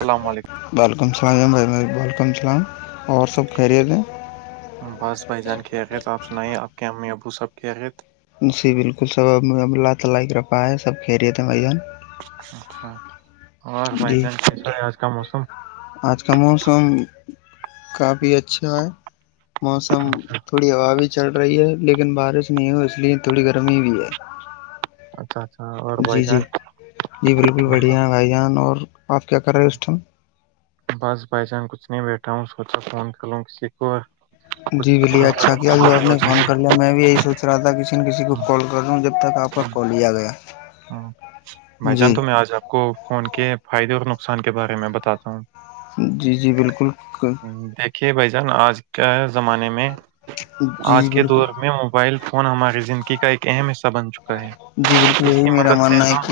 السلام علیکم وعلیکم السلام بھم وعلیکم السلام اور سب خیریت ہیں باس بھائی جان کے آقت آپ سنائیے آپ کے امی ابو صاحب کے آخت جی بالکل سب اب اب اللہ تعالی اک رفا ہے سب کہ رہے تھے بھائی جان اچھا اور بھائی جی جان کیس ہو آج کا موسم آج کا موسم کافی اچھا ہے موسم اچھا تھوڑی عباابش چڑ رہی ہے لیکن بارش نہیں ہو اس لیے تھوڑی گرمی بھی ہے اچھاچ جی جی جی بالکل بڑھیا ہے بھائی جان اور آپ کیا کر رہے اس ٹائم بس بائی چانس کچھ نہیں بیٹھا ہوں سوچا فون کر لوں کسی کو اور جی کچھ دو بھیا چار اچھا کیا اچھی ج آپ باتیں ہو نے فون جائیں۔ کر لیا میں بھی یہی سوچ رہا تھا کسی نہ کسی کو ہوں، کال کر رہ ل ہوں جب تک آپ کا کال لیا گیا ہ بھائی جان جی تو میں آج آپ کو فون کے فائدے اور نقصان کے بارے میں بتاتا ہوں جی جی بالکل دیکھیے بھ جان آج کے زمانے میں جی آج کے بالکل دور میں موبائل فون ہماراری زندگی کا ایک اہم حصہ بن چکا ہے جی بالکل اس یہ مدد سے ہم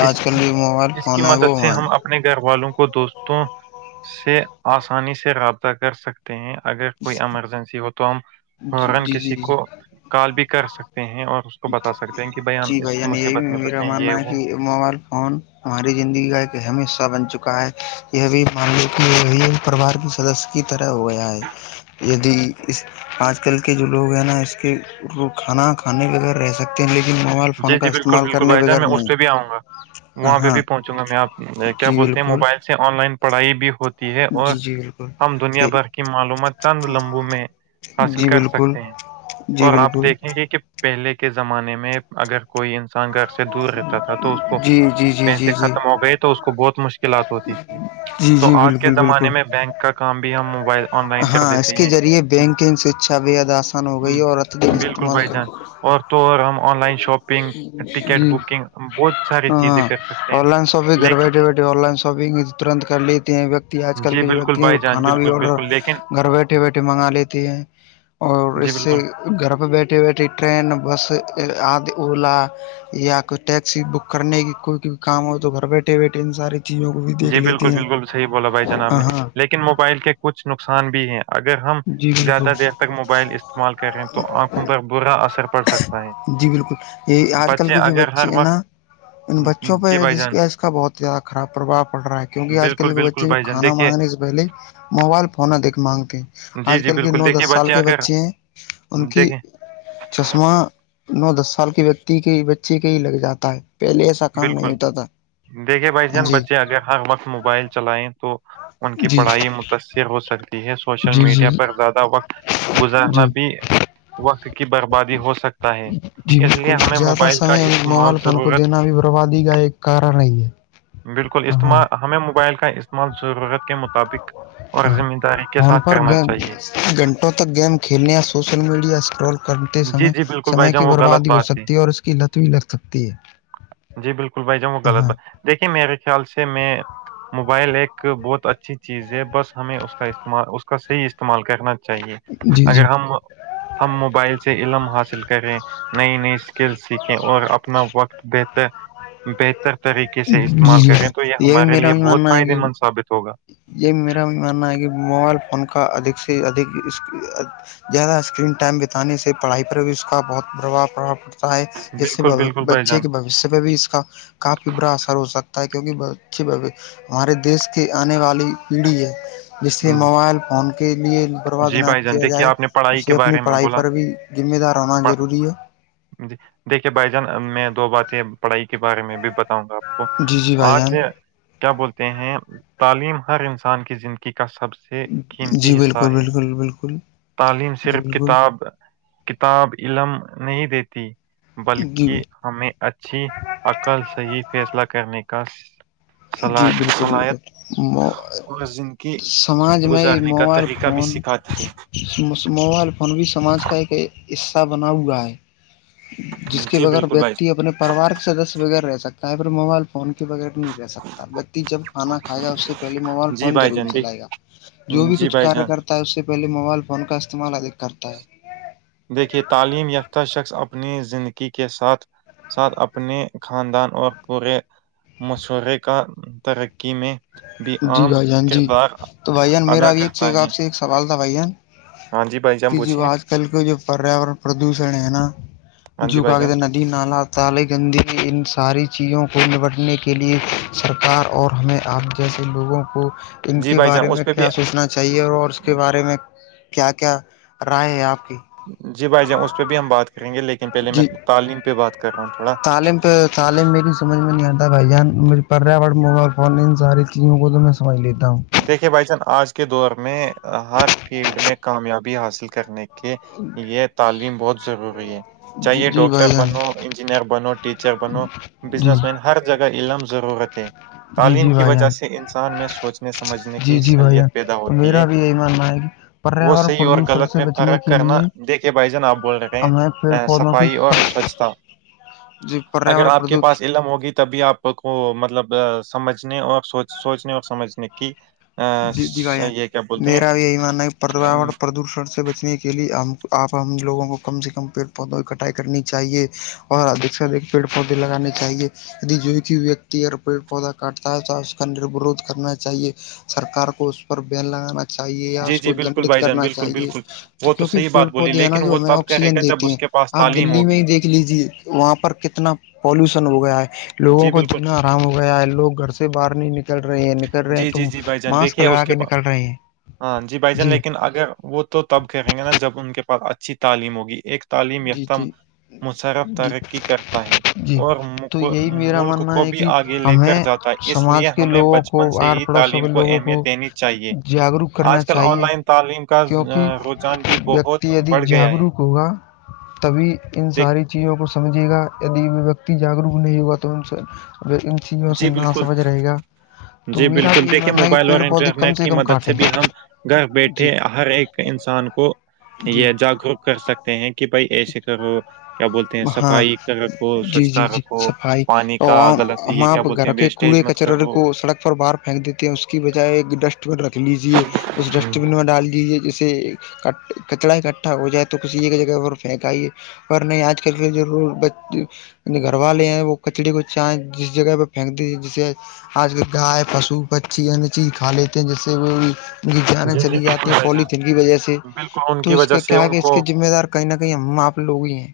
آج کل جو موبائل اس کی فون ہے مدد سے وہ ہم اپنے اپنے گھر والوں کو دوستوں سے آسانی سے رابطہ کر سکتے ہیں اگر کوئی ایمرجنسی ہو تو ہم جی ن جی جی کسی جی کو کال بھی کر سکتے ہیں اور اس کو بتا سکتے ہیں کہ بان یعنی یہی میرا ماننا ہے کہ موبائل فون ہماری زندگی کا ایک ہمیشہ بن چکا ہے یہ بھی مان ل کہ یہ پرریوار کے سدس کی طرح ہو گیا ہے یدی اس آج کل کے جو لوگ ہیں نا اس کے کھانا کھانے کے بغیر رہ سکتے ہیں لیکن موبائل جی فون کا جی بالکل استعمال بالکل کرنے بھائی جان بغیر میں اس نہیں پہ بھی آؤں گا وہاں پہ ہاں بھی پہنچوں گا میں آپ کیا جی بولتے ہیں بالکل موبائل سے آن لائن پڑھائی بھی ہو ہے اور جی جی بالکل ہم دنیا بھر کی معلومات چند لمبو میں حاصل جی کر بالکل سکتے ہیں جی اور آپ بالکل دیکھیں گے کہ پہلے کے زمانے میں اگر کوئی گھر سے دور رہتا تھا تو اس کو جی جی جی جی پیسے جی ختم ہو گئے تو اس کو بہت مشکل لات ہوتی تھی جی تو جی آج کے بالکل بالکل زمانے میں بینک کا کام بھی ہم موبائل آن لائن کر ہاں اس دیتے کے ہیں ذریعے بینکنگ شکھا بھی اد آسان ہو گئی م- ہے اور اتدک بالکل استعمال بھائی کر جان اور تو ہم آن لائن شاپنگ ہ ٹکٹ بکنگ بہت ساری چیزیں ہاں کر سکتے ہیں آن لائن شاپنگ گھر بیٹے لیکن بیٹے آن لائن شاپگ ترنت کر لیتے ہیں ویکتی آج کل جی کے جو بالکل ویکتی ہیں بھائی وہ جان کھانا بھی بالکل آڈر بالکل لیکن گھر بیٹھے بیٹھے منگا لیتے ہیں اور جی اس بالکل سے گھر پہ بیٹھی بیٹھھی ٹرین بس آد اولا یا کوئی ٹیکسی بک کرنے کی کوئی بھی کام ہو تو گھر بیٹھے بیٹھے ان ساری چیزوں کو بھی دیکھ جی بالکل لیتے ہیں بالکل صحیح بولا بھائی جناب ہاں نے ہاں لیکن موبائل کے کچھ نقصان بھی ہیں اگر ہم جی زیادہ دیر بالکل تک موبائل استعمال کر رہے تو آنکھوں پر برا اثر پڑ سکتا ہے جی بالکل یہ آج کل بچے کے جو اگر بچے ہر ہے نا ان وقت بچوں پہ جی بھائی جان اس کا بہت زیادہ خراب پربھا پڑ رہا ہے کیون کہ آج کل بالکل کے بالکل بچے ج بھائی جان کانا دیکھیے مانگ رہنے اس سے پہے موبائل فنا دیکھ مانگتے جی آج جی کل کے بالکل نو دس دیکھیے سال کے اگر بچے ہیں ان کی دیکھیں چشمہ نو دس سال کے ویکتی کے بچے کے ہی لگ جاتا ہے پہلے کام نہیں بالکل ہوتا تھا دیکھے بھائی جان جی بچے اگر ہر وقت موبائل چلائیں تو ان کی جی پڑھائی متاثر ہو سکتی سوشل جی جی میڈیا پر زیادہ وقت گزارنا جی بھی وقت کی بربادی ہو سکتا ہے جی اس لیے بالکل ہمیں موبائل کا استعمال ضرورت پروادی کا ایک کارن ہی ہے بالکل ہاں استعمال ہمیں موبائل کا استعمال ضرورت کے مطابق اور ہاں ذمہ داری کے فون ساتھ پر کرنا گیم چاہیے گھنٹوں تک گیم کھیلنے یا سوشل میڈیا اسٹال کرتے جی سمے جی بالکل بھائی سمے جان کی وہ غلط بربادی ہو بات سکتی ہے اور اس کی لت بھی لگ سکتی ہے جی بالکل بھائی جانؤ وہ غلط ہاں بات دیکھیے میرے خیال سے میں موبائل ایک بہت اچھی چیز ہے بس ہمیں اس کا استعمال اس کا صحیح استعمال کرنا چاہیے جی اگر جی ہم ہم موبائل سے علم حاصل کریں نئی نئی اسکل سیکھیں اور اپنا وقت بت بہتر طریقے سے جی استعمال جی کریں تو یہ یہی ہمارے میرا لیے بھی بہت ماننا ہے فائدے کہ مند ثابت ہوگا یہ میرا ماننا ہے کہ موبائل فون کا ادھک سے اک اس زیادہ اسکرین ٹائم بتانے سے پڑھائی پر بھی اس کا بہت پربھاتا ہے اس سے بالکل بالکل بھائی بچے کے ب جان پہ بھی اس کا کافی برا اثر ہو سکتا ہے کیکہ ہمارے دیش کے والی پیڑھی ہے جسے موبائل فون کے لیے برباد جی نہ بھائی جان کیا دیکھیے جائے آپ نے پڑھائی کے اسے اپنی بارے میں پڑھائی بولا پر بھی ذمے دار آنا پڑھ- ضروری ہے جی دیکھیے بھائی جان میں دو باتیں پڑھائی کے بارے میں بھی بتا ہ گا آپ کو جی جی بھائی آج جان کیا بولتے ہیں تعلیم ہر انسان کی زندگی کا سب سے جی قیمتی حصہ بالکل ہے بالکل بالکل تعلیم جی صرف بالکل کتاب کتاب علم نہیں دیتی جی بلکہ ہمیں اچھی عقل صحی فیصلہ کرنے کا صلا- جی بالکل صلاحیت بالکل اور زندگی تو سماج میں یہ گزارنے کا موبائل طریقہ بھی فون سکھاتی موبائل فون بھی سماج کا ایک حصہ بنا ہوا ہے ہے جس کے جی بغیر بالکل بھائی وتی اپنے پریوار کے سدس بغیر رہ سکتا ہے پھر موبائل فون کے بغیر نہیں رہ بتی جب کھانا کھائے گا اس سے پہلے موبائل جی فون بھائی ضور جان دیکھ- چلائے گا جو بھی جی کچھ بھائی ک جان کرتا اس سے پہلے موبائل فون کا استعمالدھک کرتا ہے دیکھیے تعلیم یافتہ شخص اپنی زندگی کے ساتھ ساتھ اپنے خاندان اور پورے مشورے کا ترقی میں بھی جی عام بھائی جان جی کردار تو بھائی جان ادا میرا بھی ایک کرتا سے ہے آپ سے ایک سوال تھا بھائی جان ہاں جی بھائی جان کہ جو پوچھیے آج کل کا جو پریاورن پردوشن ہے نا ہاں جی بھائی جان ی نالا تالے گندگی ان ساری چیزوں کو نمٹنے کے لیے سرکار اور ہمیں آگ جسے لوگوں کو ان جی کے بھائی بارے جان اس میں پہ بھی کیا سوچنا چاہے چاہیے اور اور اس کے بارے میں کیا کیا رائے ہے آپ کی جی بھائی جان اس پہ بھی ہم بات کریں گے لیکن پہلے میں جی تعلیم پہ بات کر رہا ہوں تھوڑا تعلیم پہ تعلیم میری سمجھ میں نہیں آتا بھائی جان مجھے پریا پرٹ مبائل فون ان ساری چیزوں کو تو میں سمجھ لیتا ہوں [unintelligible] دیکھیے بھائی جان آج کے دور میں ہر فیلڈ میں کامیابی حاصل کرنے کی کے لیے تعلیم بہت ضروری ہے جی چاہے جی ڈاکٹر بھائی جان بنو انجینئر بنو ٹیچر بنو جی بزنس مین ہر جگہ علم ضرورتیں جی تعلیم جی کی بھائی وجہ جان سے انسان میں سوچ سمجھنے جی کی جی بھائی جان سہلیت پیدا تو ہوتی میرا ہے بھی یہی ماننا ہے کہ وہ پریاورن صحیح اور پردوشن غلط سے میں بچنے فرق کے کرنا لیے دیکھیے بھائی جان آپ بول رہے ہمیں پیڑ ہیں پودوں صفائی کی اور سوچھتا جی اگر پریاورن آپ کے پردوش پاس علم ہوگی تو تبھی آپ کو مطلب سمجھنے اورو سوچنے اور سمجھنے کی آ، جی ج گ س- یہ کیا بولتے ہیں میرا یہی ماننا ہے پریا پردوشن سے بچنے کی [unintelligible] کے لیے ہم آپ ہم لوگوں کو کم سے کم پیڑ پودوں کٹائی کرنی چاہیے اور ادھ سے ادھک پیڑ پودے لگانے چاہیے [unintelligible] جو کو وتی اگر پیڑ پودا کاٹتا ہے تو اس کا نوورھ کرنا چاہیے [unintelligible] سرار کو اس پر بیین لگانا [unintelligible] چاہیے یا جی اس جی کو بالکل دنڈت بھائی جان کرنا بالکل چاہیے بالکل تو وہ کیونکہ صحیح پیڑ بات بولی پودے ہیں نا لیکن جو وہ ہمیں تب کہے گا آکسیجن جب دیتے اس ہیں کے پاس آپ تعلیم ہے دلی میں دیکھ لیجے وہاں پر کتنا پالوشن ہو گیا ہے لوگوں جی کو بالکل جینا آرام ہو گیا ہے لوگ گھر سے باہر نہیں نکل رہے ہیں نکل رہے ہیں جی جی جی ت بھائی [unintelligible] دیکھیے اس کے پاس ہاں جی بھائی جان لیکن اگر وہ تو تو تب کہیں گے نا جب ان کے پاس اچھی تعلیم ہوگی ایک تعلیم جی یافتہ جی مسرف جی ترقی کرتا ہے جی اور تو یہی میرا ملک ماننا کو ہے بھی کہ آگے لے کر ہمیں جاتا اس لیے سماج کے ہمیں لوگوں بچپن کو سے آر ہی پڑوسوں تعلیم کے کو لوگوں اہمیت دینی تھی چاہیے جاگروک کرنا آج کل آن چاہیے لائن تعلیم کا کیونکہ رجان بھی بہت بڑھ گیا ہے کوا [unintelligible] تبھی ان دیک ساری چیزوں کو سمجھے گا ید ویکتی جاگروک نہیں ہوگا تو ان ا ان چیزوں سے جی نہ بالکل سمجھ رہے گا تو جی میرا بالکل بھی یہ دیکھیے ماننا ہے کہ موبائل اور پیڑ پودے کم انٹرنیٹ کی کم مدد سے کاٹیں بھی ہم گھر جی بیٹھے ہر ایک انسان کو جی یہ جاگروک کر سکتے ہیں کہ بھائی ایسے کرو کیا بولتے ہیں ہاں صفائی رکھو جی جی سوچھتا جی رکھو صفائی پانی کا اور غلط تو ہم یہ کیا آپ بولتے گھر ہیں کے وسٹیج کوڑے مت کچرے کرو کو سڑک پر باہر پھینک دیتے ہیں اس کی بجائے ایک ڈسٹ ڈسٹ رکھ لیجے اس ہوں، ڈسٹ بین میں ڈال دیجے جیسے ک کچرا اکٹھا ہو جائے تو کسی ایک جگہ پر [unintelligible] پھینکائیے اور نہیں آج کل کے ب گھر والے ہیں وہ کچڑی کو چاہ جس جگہ پہ پھینک دی جسے آج کل گائے پشو پکچھی اننی چیز کھا لیتے ہیں جیسے وہ بھی [unintelligible] یہ جانے جی جی چلی بالکل جاتی ہیں بھائی جان پولیتن کی وجہ سے بالکل ان تو کی اس وجہ کے سے کیا کہ ان اس کے کو ذمہ دار کہ نہ ہم آپ لوگ ہی ہیں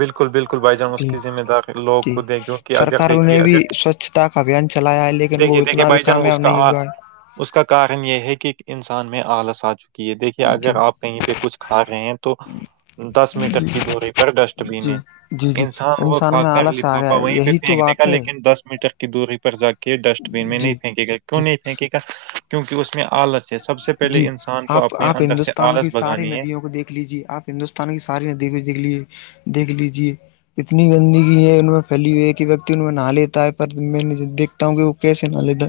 بالکل بالکل بھائی جان اس کی ذمہ داری لوگوں جی کو دیں کیونکہ اگر سرکاروں دیکھیے نے اگر بھی سوچھتا کا ابھیان چلایا ہے لیکن وہ دیکھیے دیکھیے اتنا بھی بھائی جان اس کامیاب کا نہیں آ- ہوا ہے اس کا کارن یہ ہے کہ انسان میں آلس آ چکا کہ یہ دیکھیے جی اگر آپ کہیں پہ کچھ کھا رہے ہیں تو دس میٹر کی دوری پر ڈسٹ بین جی ہے جی جی انسان کو کھا میں کر آلس آ لپافا گیا ہے وہیں پہ یہی تو پھینک بات د ہے لیکن دس میٹر دوری پر جا کے ڈسٹ بین میں نہیں جی پھینکے گا کیوں جی نہیں پھینکے گا کیونک اس میں آل سے جی پہلے انسان کو آپ اپنے آپ اندر سے ہندوستان آلس کی ساری بھگانی ہے ندیوں کو دیکھ لیجے آپ ہندوستان کی ساری ندی دیکھ لی دیکھ لیجیے اتنی گندگی ہے ان میں پھیلی ہوئی ہے کہ وتی ان میں نہا لیتا ہے پر میں نے دیکھ ہ کہ وہ کیسے نالد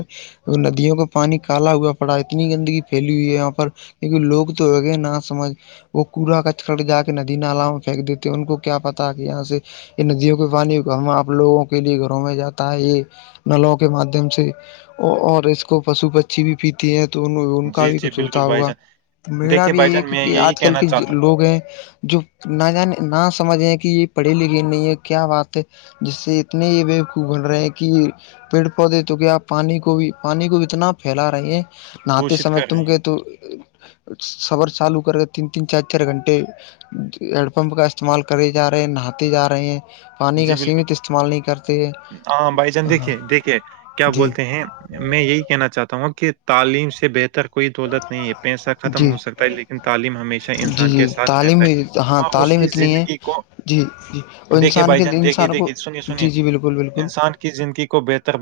ندیوں کا پانی کالا ہوا پڑا اتنی گندگی پھیلی ہوئی ہے یہاں پر کیکہ لوگ تو ہےگے نہ سمجھ [unintelligible] وہ کوڑا ک چھک کے جا کے ندی نال میں پھینک دیتے ان کو کیا پتا کہ یہاں سے یہ ندیوں کے پانی ہمپ لوگوں کے لیے گھروں میں جاتا ہے یہ نلوں کے مادھیم سے اور اس کو پشو پچھی بھی پیتی ہیں تو ان [unintelligible] کا جی بھی جی کچھ بالکل ہوتا بھائی ہوگا جان تو میرا دیکھیے بھی بھائی یہی ہے جان کہ میں کہ یہی آج کل کہنا کے چاہتا لوگ ہیں جو نہ جان نہ سمجھیں کہ یہ پڑھی لکھی نہیں ہے کیا بات ہے جس سے اتنے یہ و کو بول رہے ہیں کہ پیڑ پودے تو کیا آپ پانی کو بھی پانی کو اتنا پھیلا رہے ہیں نہاتے دشت سمے کر رہے تم ہیں کے تو سبر چالو کر کے تین تین چار چار گھنٹے ہیڈ پمپ کا استعمال کرے جا رہے ہیں نہاتے جا رہے ہیں پانی کا جی بالکل سیمت استعمال نہیں کرتے ہیں ہاں بھائی جان ہاں دیکھیے دیکھیے کیا جی بولتے ہیں میں یہی کہنا چاہتا ہوں کہ تعلیم سے بہتر کوئی دولت نہیں ہے پیسہ ختم جی ہو سکتا ہے لیکن تعلیم ہمیشہ جی انسان کے جی ساتھ تعلیم رہتا ہے ہاں اور اس تعلیم کی اتنی ہے زندگی کو جی جی اور دیکھیں انسان بھائی کے جان دیکھیں انسان کو دیکھیں سنیے سنیے جی جی بالکل بالکل انسان زندگی کو بہتر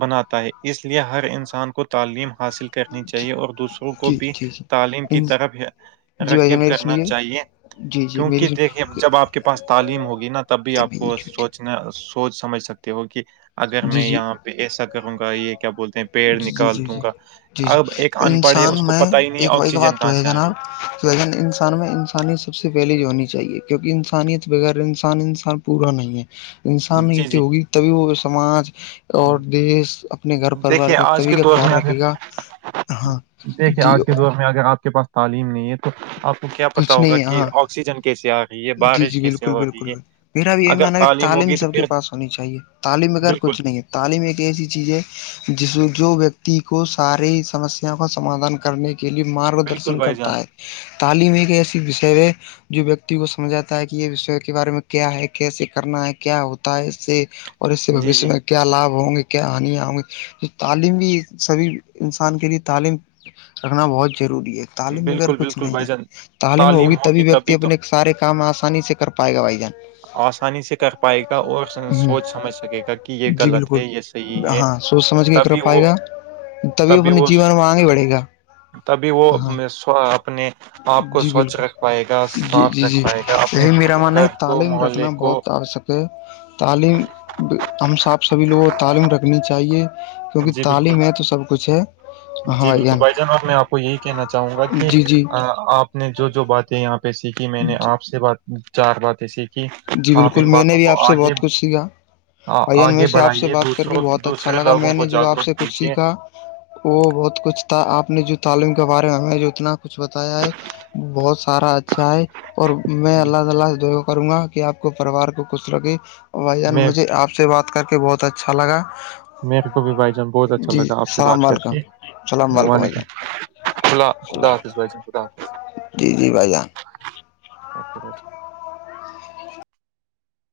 بناتا ہے اس لیے ہر انسان کو تعلیم حاصل کر کرنی چاہیے اور دوسروں کو جی بھی جی تعلیم کی جی طرف جی بھائی جان رکب میری کرنا سنیے چاہیے جی جی میری کیونکہ جی دیکھیے جب آپ کے پاس تعلیم ہوگی نا تب بھی جی آپ جی کو سوچنا سوچ سمجھ سکتے ہو کہ اگر میں یہاں پہ ایسا کروں گا یہ کیا بولتے ہیں پیڑ جی نکال جی جی دوں گا جی اب ایک ان پڑھ ہے انسان اس کو میں پتا ہی نہیں آکسیجن کہاں سے آ رہی وجن انسان میں انسانیت سب سے پہلے جو ہونی چاہیے کیونکہ انسانیت بغیر انسان انسان پورا نہیں ہے انسان جی نتی جی ہوگی تبھی وہ سماج اور ہاں دیش اپنے گھر پریوار دیکھیے کا آج تبھی کے کا دور خیال میں اگر رکھے گا ہاں دیکھے جی آج کے دور میں میں اگر آپ کے پاس تعلیم نہیں ہے تو آپ کو کیا پتا کچھ ہوگا نہیں کہ ہاں آکسیجن کیسے آئے گ جی جی بالکل بالکلل مھر اب اگر یہ تعلیم ہوگی تو سب کے پھر پاس ہونی چاہیے تعلیم بغیر بالکل کچھ نہیں ہے تعلیم ایک ایسی چیز ہے جس جو ویکتی کو ساری سمسیا کا سمادھان کرنے کے لیئے بالکل مارگدرشن بھائی جان کرتا ہے تعلیم ایک ایسی وشے ہے جو ویکتی کو سمجھاتا ہے کہ یہ وش کے بارے میں کیا ہے کیسے کرنا ہے کیا ہوتا ہے اس سے جی جی [unintelligible] کیا لابھ ہوں گے کیا ہانیاں ہوں گی تو تعلیم بھی سبھی انسان کے لیے تعلیم رکھنا بہت ضروری ہے تعلیم میں اگر بالکل کچھ بالکل نہیں بھائی ہے جان تعلیم میں ہوگی تبھی ویکتی اپنے سارے کام آسانی سے کر پائے گا بھائی جان آسانی سے کر پائے گا اور سوچ ہ سمجھ سکے گا کہ یہ جی غلط بالکل ہے یہ صحیح ہے ہاں سوچ سمجھ کے کر تبھی پائے وہ گا تبھی اپنے وہ جیون میں آگے بڑھے گا تبھی وہ ہاں اپنے آپ کو جی سوچھ بالکل رکھ پائے گا جی صاف جی رکھ جی پائے گا اپنے یہی میرا ماننا گھر ہے کو تعلیم محلے رکھنا کو بہت آوشک ہے تعلیم بھی ہم ص آپ سبھی لوگوں تعلیم رکھنی چاہیے کیونکہ جی بالکل تعلیم ہے تو سب کچھ ہے ہاں جی بالکل جان بھائی جانب میں آپ کو یہی کہنا چاہوں گا کہ جی جی آپ نے جو جو باتیں یہاں سیکھی میں نے آپ سے بات چار باتیں سیکھ جی بالکل میں نے بھی آپ سے بہت کچھ سیکھا آ- بھائی جان آگے مجھے آپ سے بڑھائیے بات کر کے دوسروں بہت اچھا دوسرے لگا لوگوں میں کو نے جو آپ جاگروک سے کچھ کیجیے سیکھا وہ بہت کچھ تھا آپ نے جو تعلیم کے بارے میں ہمیں جو اتنا کچھ بتایا ہے بہت سارا اچھا ہے اور میں جی، اللہ تعالی سے دعا کروں گا کہ آپ کو پرریوار کو خچھ رکھے بھائی جان میں مجھے آپ سے بات کر کے بہت اچھا لگا میرے کو بھی بھائی جان بہت اچھا جی لگا آپ سے بات السلام کر علیکم السلام علیکم بھائی کےعلیکم جان خد خدا حافظ السلام بھائی خدا حافظ جی جی بھائی جان بھائی